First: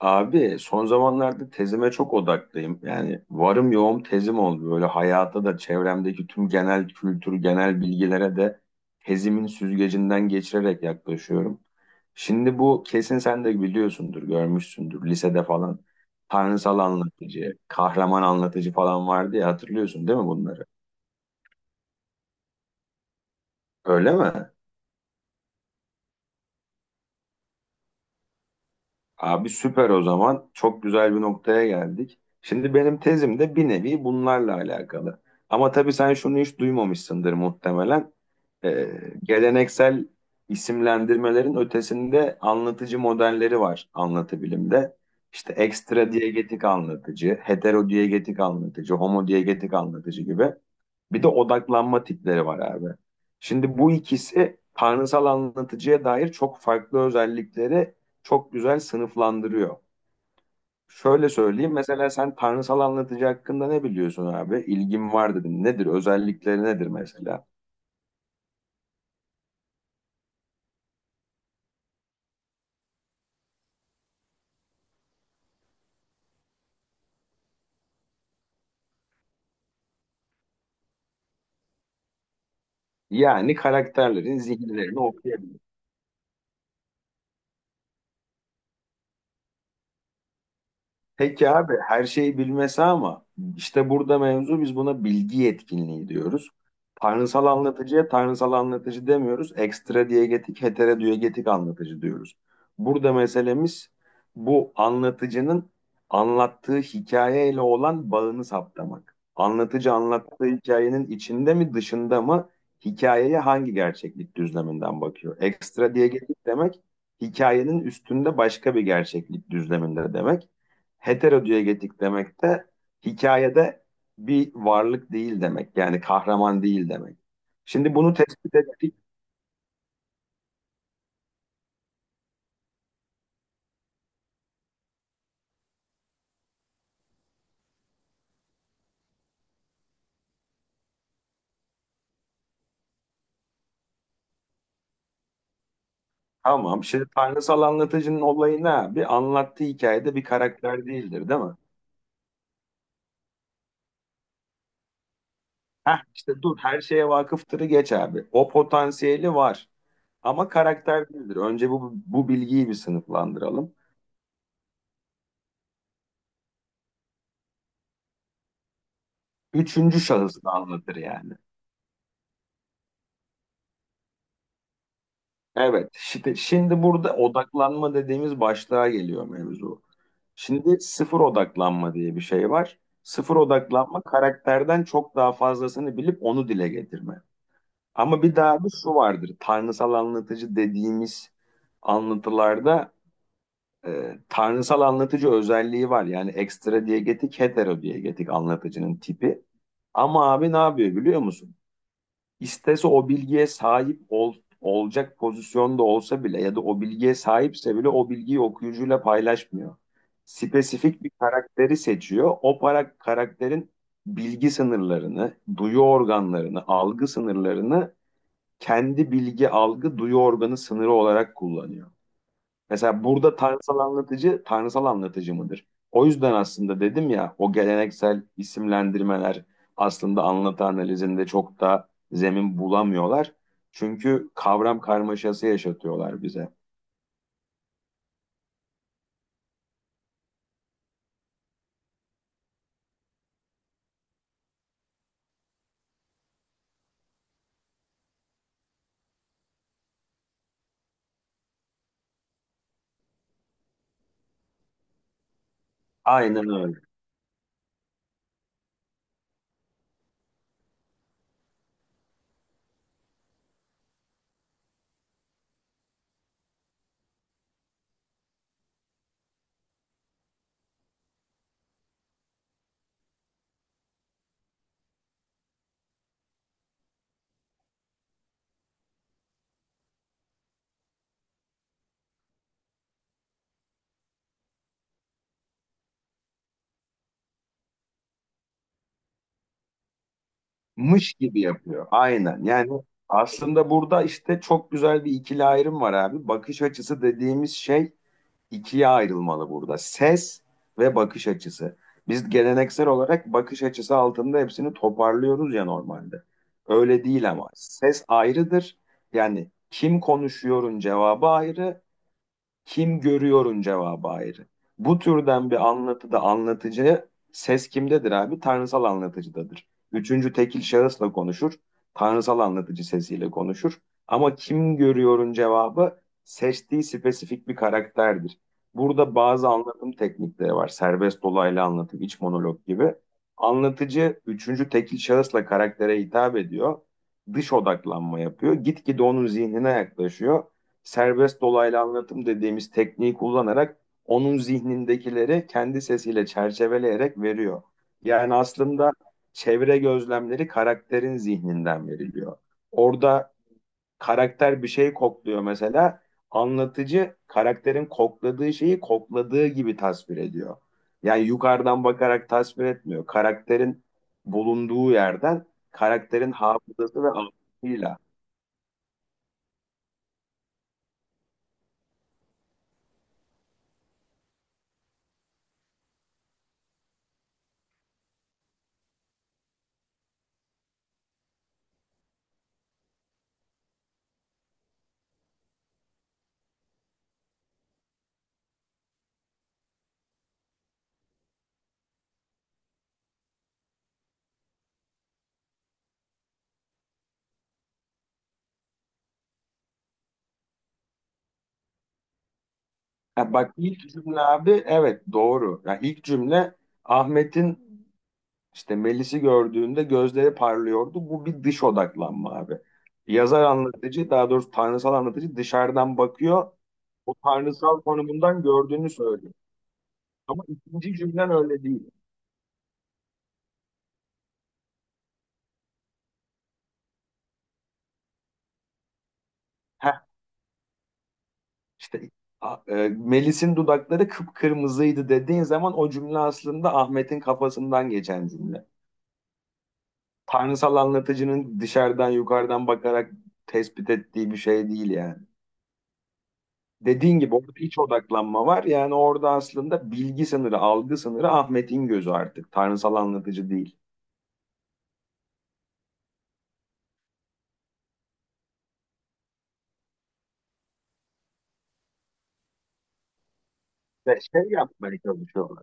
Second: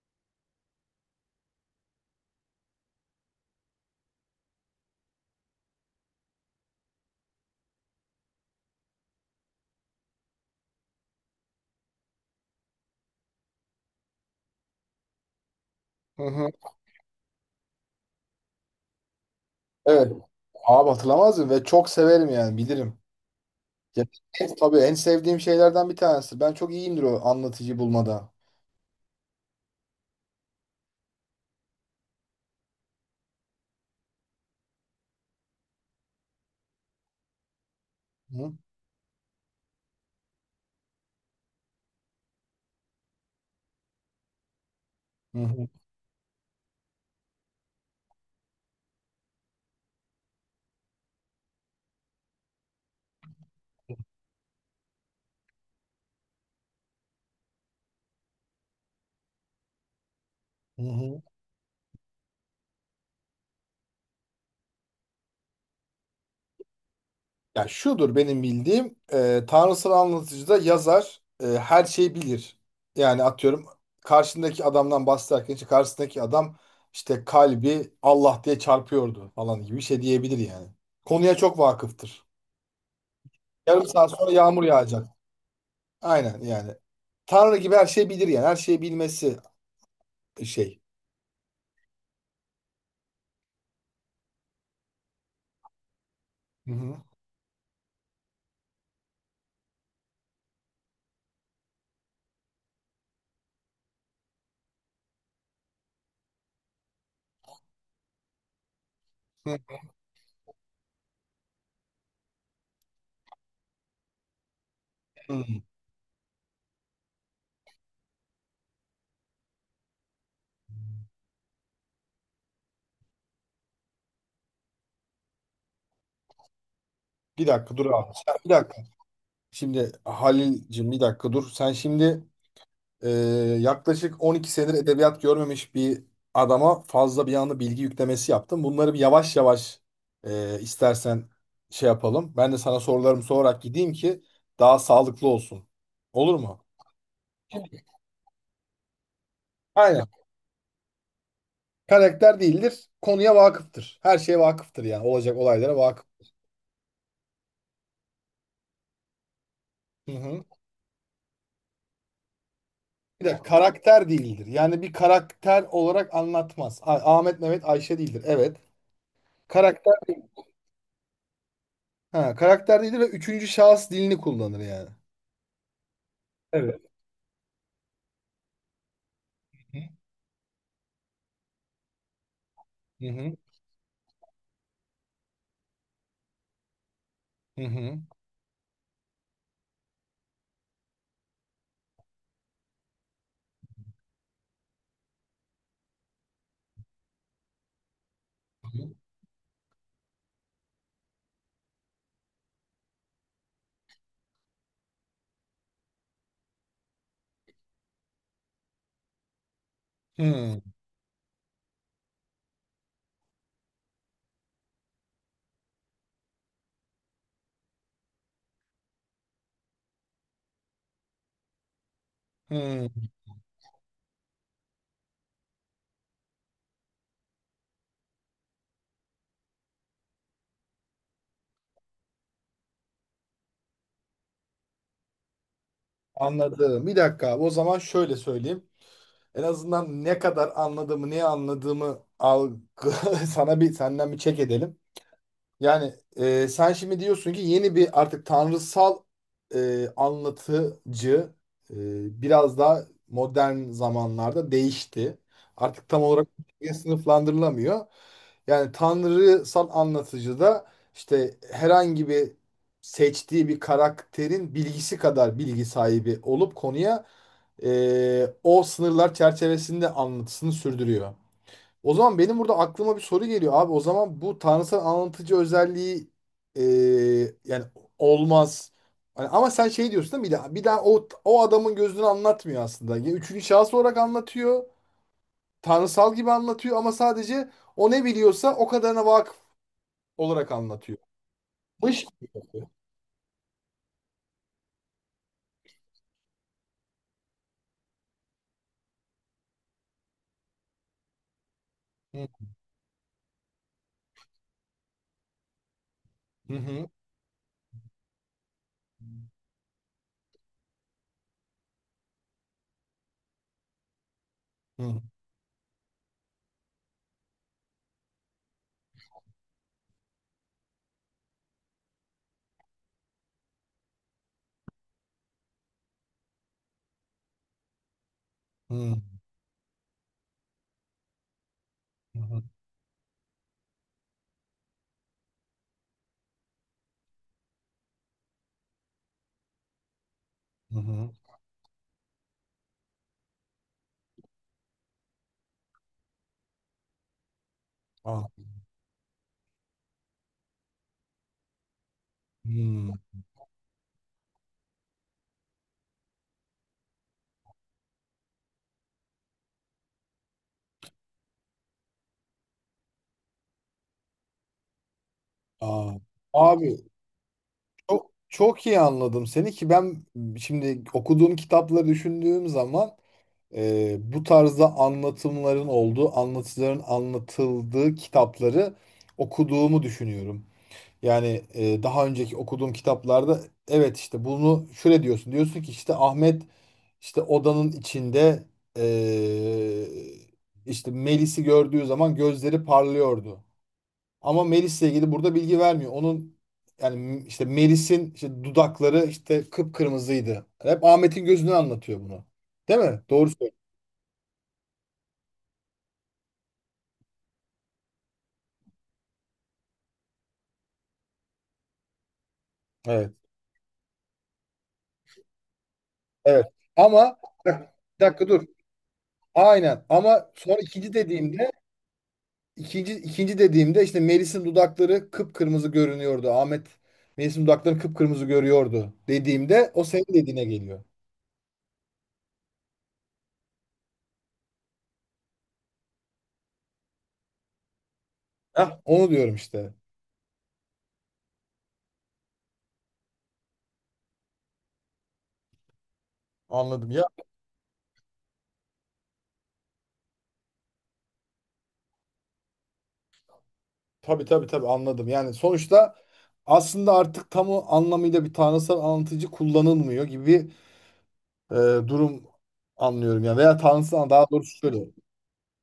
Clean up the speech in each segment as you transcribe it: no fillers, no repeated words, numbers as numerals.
Abi son zamanlarda tezime çok odaklıyım. Yani varım yoğum tezim oldu. Böyle hayata da çevremdeki tüm genel kültür, genel bilgilere de tezimin süzgecinden geçirerek yaklaşıyorum. Şimdi bu kesin sen de biliyorsundur, görmüşsündür lisede falan. Hı hı. Tanrısal anlatıcı, kahraman anlatıcı falan vardı ya hatırlıyorsun Evet. değil mi bunları? Abi hatırlamaz mı? Ve çok severim yani bilirim. Ya, Öyle mi? en, tabii en sevdiğim şeylerden bir tanesi. Ben çok iyiyimdir o anlatıcı bulmada. Abi süper o zaman. Çok güzel bir noktaya geldik. Şimdi benim tezim de bir nevi bunlarla alakalı. Ama tabii sen şunu hiç duymamışsındır muhtemelen. Hı Ee, geleneksel isimlendirmelerin ötesinde anlatıcı modelleri var anlatı bilimde. İşte hı. ekstra diyegetik anlatıcı, hetero diyegetik anlatıcı, homo diyegetik anlatıcı gibi. Bir de odaklanma tipleri var abi. Şimdi bu ikisi tanrısal anlatıcıya dair çok farklı özellikleri çok güzel sınıflandırıyor. Hı hı. Şöyle söyleyeyim mesela sen tanrısal anlatıcı hakkında ne biliyorsun abi? İlgin var dedin. Nedir? Özellikleri nedir mesela? Ya şudur benim bildiğim tanrısal anlatıcıda yazar her şeyi bilir. Yani atıyorum karşındaki adamdan bahsederken işte karşısındaki adam işte kalbi Allah diye çarpıyordu falan gibi bir şey diyebilir yani. Konuya çok vakıftır. Yani Yarım saat sonra karakterlerin yağmur zihinlerini yağacak. okuyabilir. Aynen yani. Tanrı gibi her şeyi bilir yani. Her şeyi bilmesi şey. Peki abi her şeyi bilmesi ama işte burada mevzu biz buna bilgi yetkinliği diyoruz. Hı hı. Tanrısal anlatıcıya tanrısal anlatıcı demiyoruz. Ekstra diyegetik, heterodiyegetik anlatıcı diyoruz. Burada meselemiz bu anlatıcının anlattığı hikayeyle olan bağını saptamak. Hı Anlatıcı anlattığı hikayenin içinde mi dışında mı hikayeye hangi gerçeklik düzleminden bakıyor? hı. Ekstra diyegetik demek hikayenin üstünde başka bir gerçeklik düzleminde demek. Heterodiyegetik demek de hikayede bir varlık değil demek. Yani kahraman değil demek. Bir dakika dur Şimdi abi. bunu Bir tespit dakika. ettik. Şimdi Halil'cim bir dakika dur. Sen şimdi Ee, yaklaşık 12 senedir edebiyat görmemiş bir adama fazla bir anda bilgi yüklemesi yaptım. Bunları bir yavaş yavaş istersen şey yapalım. Ben de sana sorularımı sorarak gideyim ki daha sağlıklı olsun. Olur mu? Tamam. Şimdi tanrısal anlatıcının olayı ne abi? Anlattığı Aynen. hikayede bir karakter değildir, değil mi? Karakter değildir, konuya vakıftır. Her şeye vakıftır yani. Olacak olaylara Heh, vakıf. işte dur her şeye vakıftırı geç abi. O potansiyeli var. Hı hı. Ama karakter değildir. Önce bu bilgiyi bir Bir de sınıflandıralım. karakter değildir. Yani bir karakter olarak anlatmaz. Ahmet, Mehmet, Ayşe değildir. Evet. Karakter Üçüncü değil. şahıs da anlatır yani. Ha, karakter değildir ve üçüncü şahıs dilini kullanır yani. Evet. Şimdi, Evet. şimdi burada odaklanma dediğimiz başlığa geliyor Hı mevzu. Şimdi sıfır odaklanma diye bir şey var. Sıfır hı odaklanma karakterden çok daha fazlasını bilip onu dile getirme. hı hı Ama bir daha bir şu vardır. Tanrısal anlatıcı dediğimiz anlatılarda tanrısal anlatıcı özelliği var. Yani ekstra diyegetik, hetero diyegetik anlatıcının tipi. Ama abi ne yapıyor biliyor musun? İstese o bilgiye sahip ol, olacak pozisyonda olsa bile ya da o bilgiye sahipse bile o bilgiyi okuyucuyla paylaşmıyor. hı hı. Spesifik bir karakteri seçiyor. O para, karakterin bilgi sınırlarını, duyu organlarını, algı sınırlarını kendi bilgi, algı, duyu organı sınırı olarak kullanıyor. Hı. Mesela burada tanrısal anlatıcı tanrısal anlatıcı mıdır? O yüzden aslında dedim ya o geleneksel isimlendirmeler aslında anlatı analizinde çok da zemin bulamıyorlar. Çünkü kavram karmaşası yaşatıyorlar bize. Anladım. Bir dakika abi. O zaman şöyle söyleyeyim. En azından ne kadar anladığımı, neyi anladığımı algı sana bir senden bir çek edelim. Yani sen şimdi diyorsun ki yeni bir artık tanrısal anlatıcı biraz daha modern zamanlarda değişti. Artık tam olarak Aynen bir öyle. sınıflandırılamıyor. Yani tanrısal anlatıcı da işte herhangi bir seçtiği bir karakterin bilgisi kadar bilgi sahibi olup konuya o sınırlar çerçevesinde anlatısını sürdürüyor. O zaman benim burada aklıma bir soru geliyor abi. O zaman bu tanrısal anlatıcı özelliği e, yani olmaz. Hani ama sen şey diyorsun değil mi? Bir daha o adamın gözünü anlatmıyor aslında. Ya üçüncü şahıs olarak anlatıyor. Tanrısal gibi anlatıyor ama sadece o ne biliyorsa o kadarına vakıf olarak anlatıyor. Mış gibi yapıyor. Mış. Aynen. Yani aslında burada işte çok güzel bir ikili ayrım var abi. Bakış açısı dediğimiz şey ikiye ayrılmalı burada. Ses ve bakış açısı. Hı Biz geleneksel olarak bakış açısı altında hepsini toparlıyoruz ya normalde. hı Öyle değil ama ses ayrıdır. Yani kim konuşuyorun cevabı ayrı, kim görüyorun cevabı ayrı. Bu hı türden bir anlatıda anlatıcı ses kimdedir abi? Tanrısal anlatıcıdadır. Üçüncü tekil şahısla konuşur. Tanrısal anlatıcı sesiyle konuşur. Ama kim görüyorun cevabı seçtiği spesifik bir karakterdir. hı Burada bazı anlatım teknikleri var. Serbest dolaylı anlatım, iç hı monolog gibi. Anlatıcı üçüncü tekil şahısla karaktere hitap ediyor. Dış odaklanma yapıyor. Gitgide onun zihnine yaklaşıyor hı hı. serbest dolaylı anlatım dediğimiz tekniği kullanarak onun zihnindekileri kendi sesiyle çerçeveleyerek veriyor. Aa, Yani aslında çevre gözlemleri karakterin zihninden veriliyor. hı. Orada karakter bir şey kokluyor mesela. Anlatıcı karakterin kokladığı şeyi kokladığı gibi tasvir ediyor. Yani yukarıdan bakarak tasvir etmiyor. Karakterin bulunduğu yerden Aa. karakterin Abi, hafızası ve algısıyla. çok, çok iyi anladım seni ki ben şimdi okuduğum kitapları düşündüğüm zaman bu tarzda anlatımların olduğu, anlatıcıların anlatıldığı kitapları okuduğumu düşünüyorum. Yani daha önceki okuduğum kitaplarda evet işte bunu şöyle diyorsun. Diyorsun ki işte Ahmet işte odanın içinde e, işte Melis'i gördüğü zaman gözleri parlıyordu. Ama Melis'le ilgili burada bilgi vermiyor. Onun yani işte Melis'in işte dudakları işte kıpkırmızıydı. Hep Ahmet'in gözünü anlatıyor bunu. Değil mi? Doğru Ha, bak söylüyorsun. ilk cümle abi evet doğru. Ya ilk cümle Ahmet'in işte Melis'i gördüğünde gözleri parlıyordu. Bu bir dış odaklanma abi. Evet. Yazar anlatıcı daha doğrusu tanrısal anlatıcı dışarıdan Evet. bakıyor. O Ama bak, tanrısal bir dakika dur. konumundan gördüğünü söylüyor. Aynen. Ama Ama sonra ikinci ikinci cümlen dediğimde öyle değil. ikinci dediğimde işte Melis'in dudakları kıpkırmızı görünüyordu. Ahmet Melis'in dudaklarını kıpkırmızı görüyordu dediğimde o Heh, senin dediğine geliyor. işte Melis'in dudakları kıpkırmızıydı dediğin zaman o cümle aslında Ahmet'in kafasından geçen cümle. Hah, onu diyorum işte. Tanrısal anlatıcının dışarıdan yukarıdan bakarak tespit ettiği bir şey değil yani. Anladım. Dediğin gibi orada iç odaklanma var. Yani orada aslında bilgi sınırı, algı sınırı Ahmet'in gözü artık. Tanrısal anlatıcı değil. Tabii tabii tabii anladım. Yani sonuçta aslında artık tam o anlamıyla bir tanrısal anlatıcı kullanılmıyor gibi bir durum anlıyorum. Ya veya tanrısal Ve daha şey doğrusu şöyle. yapmaya çalışıyorlar.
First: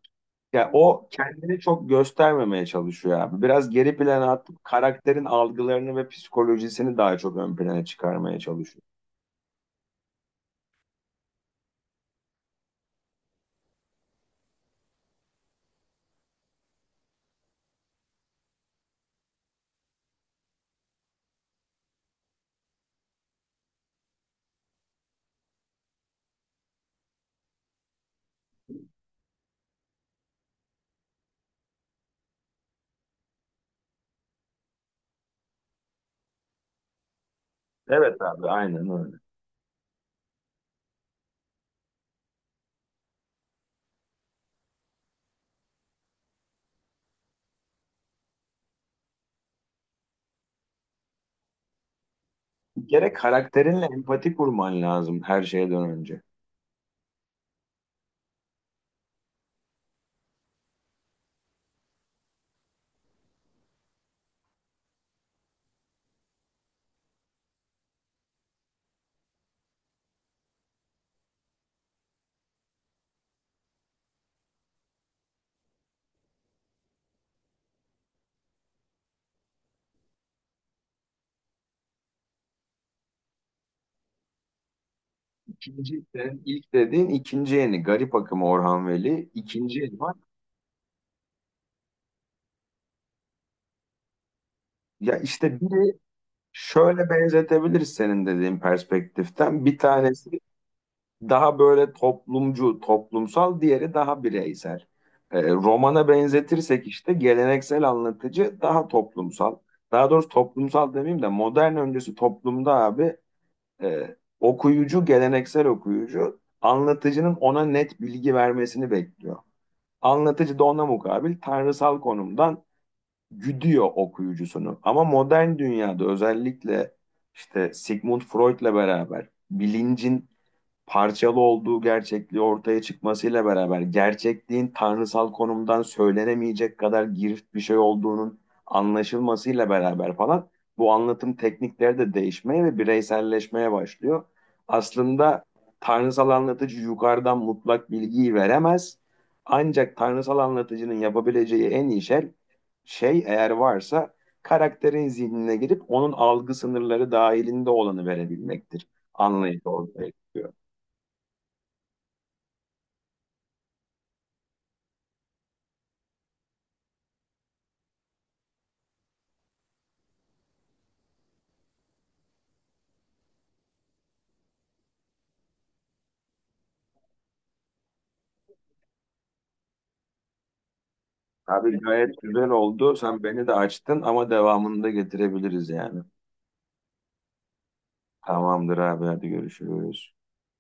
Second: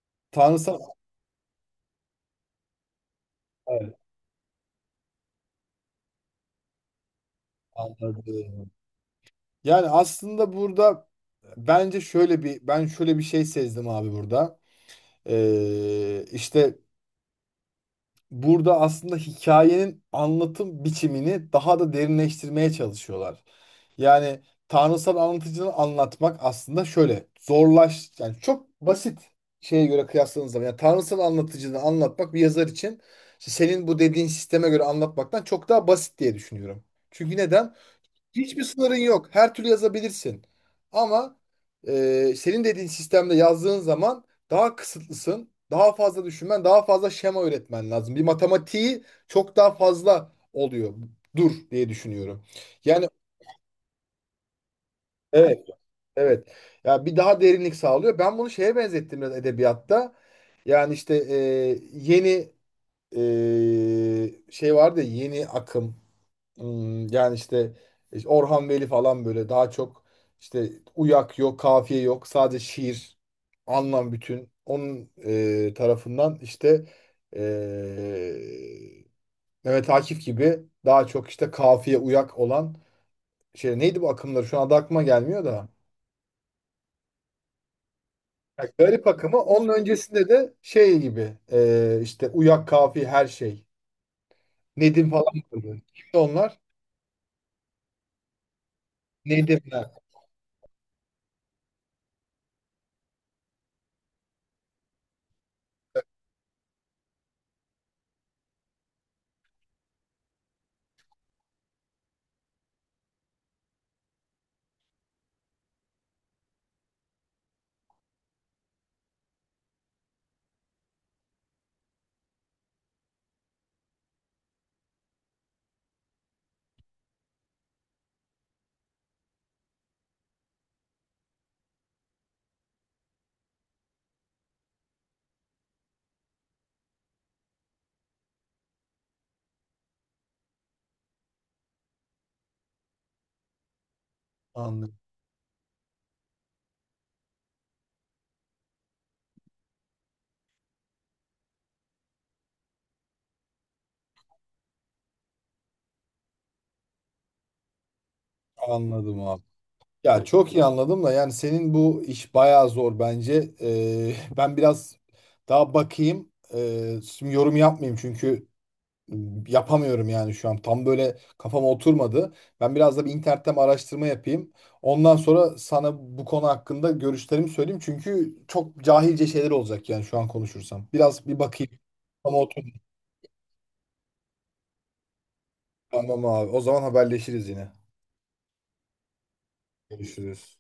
Ya Tanrısal o kendini çok göstermemeye çalışıyor abi. Biraz evet, geri plana atıp karakterin algılarını ve psikolojisini daha çok ön plana çıkarmaya anladım. çalışıyor. Yani aslında burada ben şöyle bir şey sezdim abi burada. İşte burada aslında hikayenin anlatım biçimini daha da derinleştirmeye çalışıyorlar. Yani tanrısal anlatıcını anlatmak aslında şöyle zorlaş yani çok basit şeye göre kıyasladığınız zaman yani tanrısal anlatıcını anlatmak bir yazar için işte senin bu dediğin sisteme göre anlatmaktan çok daha basit diye düşünüyorum. Çünkü neden? Evet abi Hiçbir aynen sınırın öyle. yok. Her türlü yazabilirsin. Ama senin dediğin sistemde yazdığın zaman daha kısıtlısın. Daha fazla düşünmen, daha fazla şema üretmen lazım. Bir matematiği çok daha fazla oluyor. Dur diye düşünüyorum. Bir Yani kere karakterinle empati kurman lazım her evet, şeyden önce. evet. Ya bir daha derinlik sağlıyor. Ben bunu şeye benzettim biraz edebiyatta. Yani işte yeni e, şey vardı ya, yeni akım. Hmm, yani işte işte Orhan Veli falan böyle daha çok işte uyak yok, kafiye yok. Sadece şiir, anlam bütün. Onun tarafından işte e, Mehmet Akif gibi daha çok işte kafiye uyak olan şey neydi bu akımları? Şu anda aklıma gelmiyor da. İkinci sen ilk dediğin ikinci yeni Garip Akım Ya, Orhan Garip Veli akımı onun ikinci yeni var. öncesinde de şey gibi işte uyak kafiye her şey. Nedim Ya falan. işte Vardı. biri Kimdi onlar? şöyle benzetebiliriz senin dediğin perspektiften. Bir Nedimler. tanesi daha böyle toplumcu, toplumsal, diğeri daha bireysel. Romana benzetirsek işte geleneksel anlatıcı daha toplumsal. Daha doğrusu toplumsal demeyeyim de modern öncesi toplumda abi okuyucu, geleneksel okuyucu anlatıcının ona net bilgi vermesini bekliyor. Anlatıcı da ona mukabil tanrısal konumdan güdüyor okuyucusunu. Ama modern dünyada özellikle işte Sigmund Freud'la beraber bilincin parçalı olduğu gerçekliği ortaya çıkmasıyla beraber gerçekliğin tanrısal konumdan söylenemeyecek kadar girift bir şey olduğunun anlaşılmasıyla beraber falan bu anlatım teknikleri de değişmeye ve bireyselleşmeye başlıyor. Anladım, Aslında tanrısal anlatıcı yukarıdan mutlak bilgiyi veremez. Ancak tanrısal anlatıcının yapabileceği en iyi şey, şey eğer varsa karakterin zihnine girip onun algı sınırları dahilinde olanı verebilmektir. anladım abi. Anlayıcı olmaya. Ya çok iyi anladım da yani senin bu iş bayağı zor bence. Ben biraz daha bakayım. Şimdi yorum yapmayayım çünkü yapamıyorum yani şu an. Tam böyle kafama oturmadı. Ben biraz da bir internetten araştırma yapayım. Ondan sonra sana bu konu hakkında görüşlerimi söyleyeyim. Çünkü çok cahilce şeyler olacak yani şu an konuşursam. Biraz bir bakayım. Abi gayet Ama güzel otur. oldu. Sen beni de açtın ama devamını da getirebiliriz yani. Tamam abi. O zaman haberleşiriz yine. Tamamdır abi hadi görüşürüz. Görüşürüz.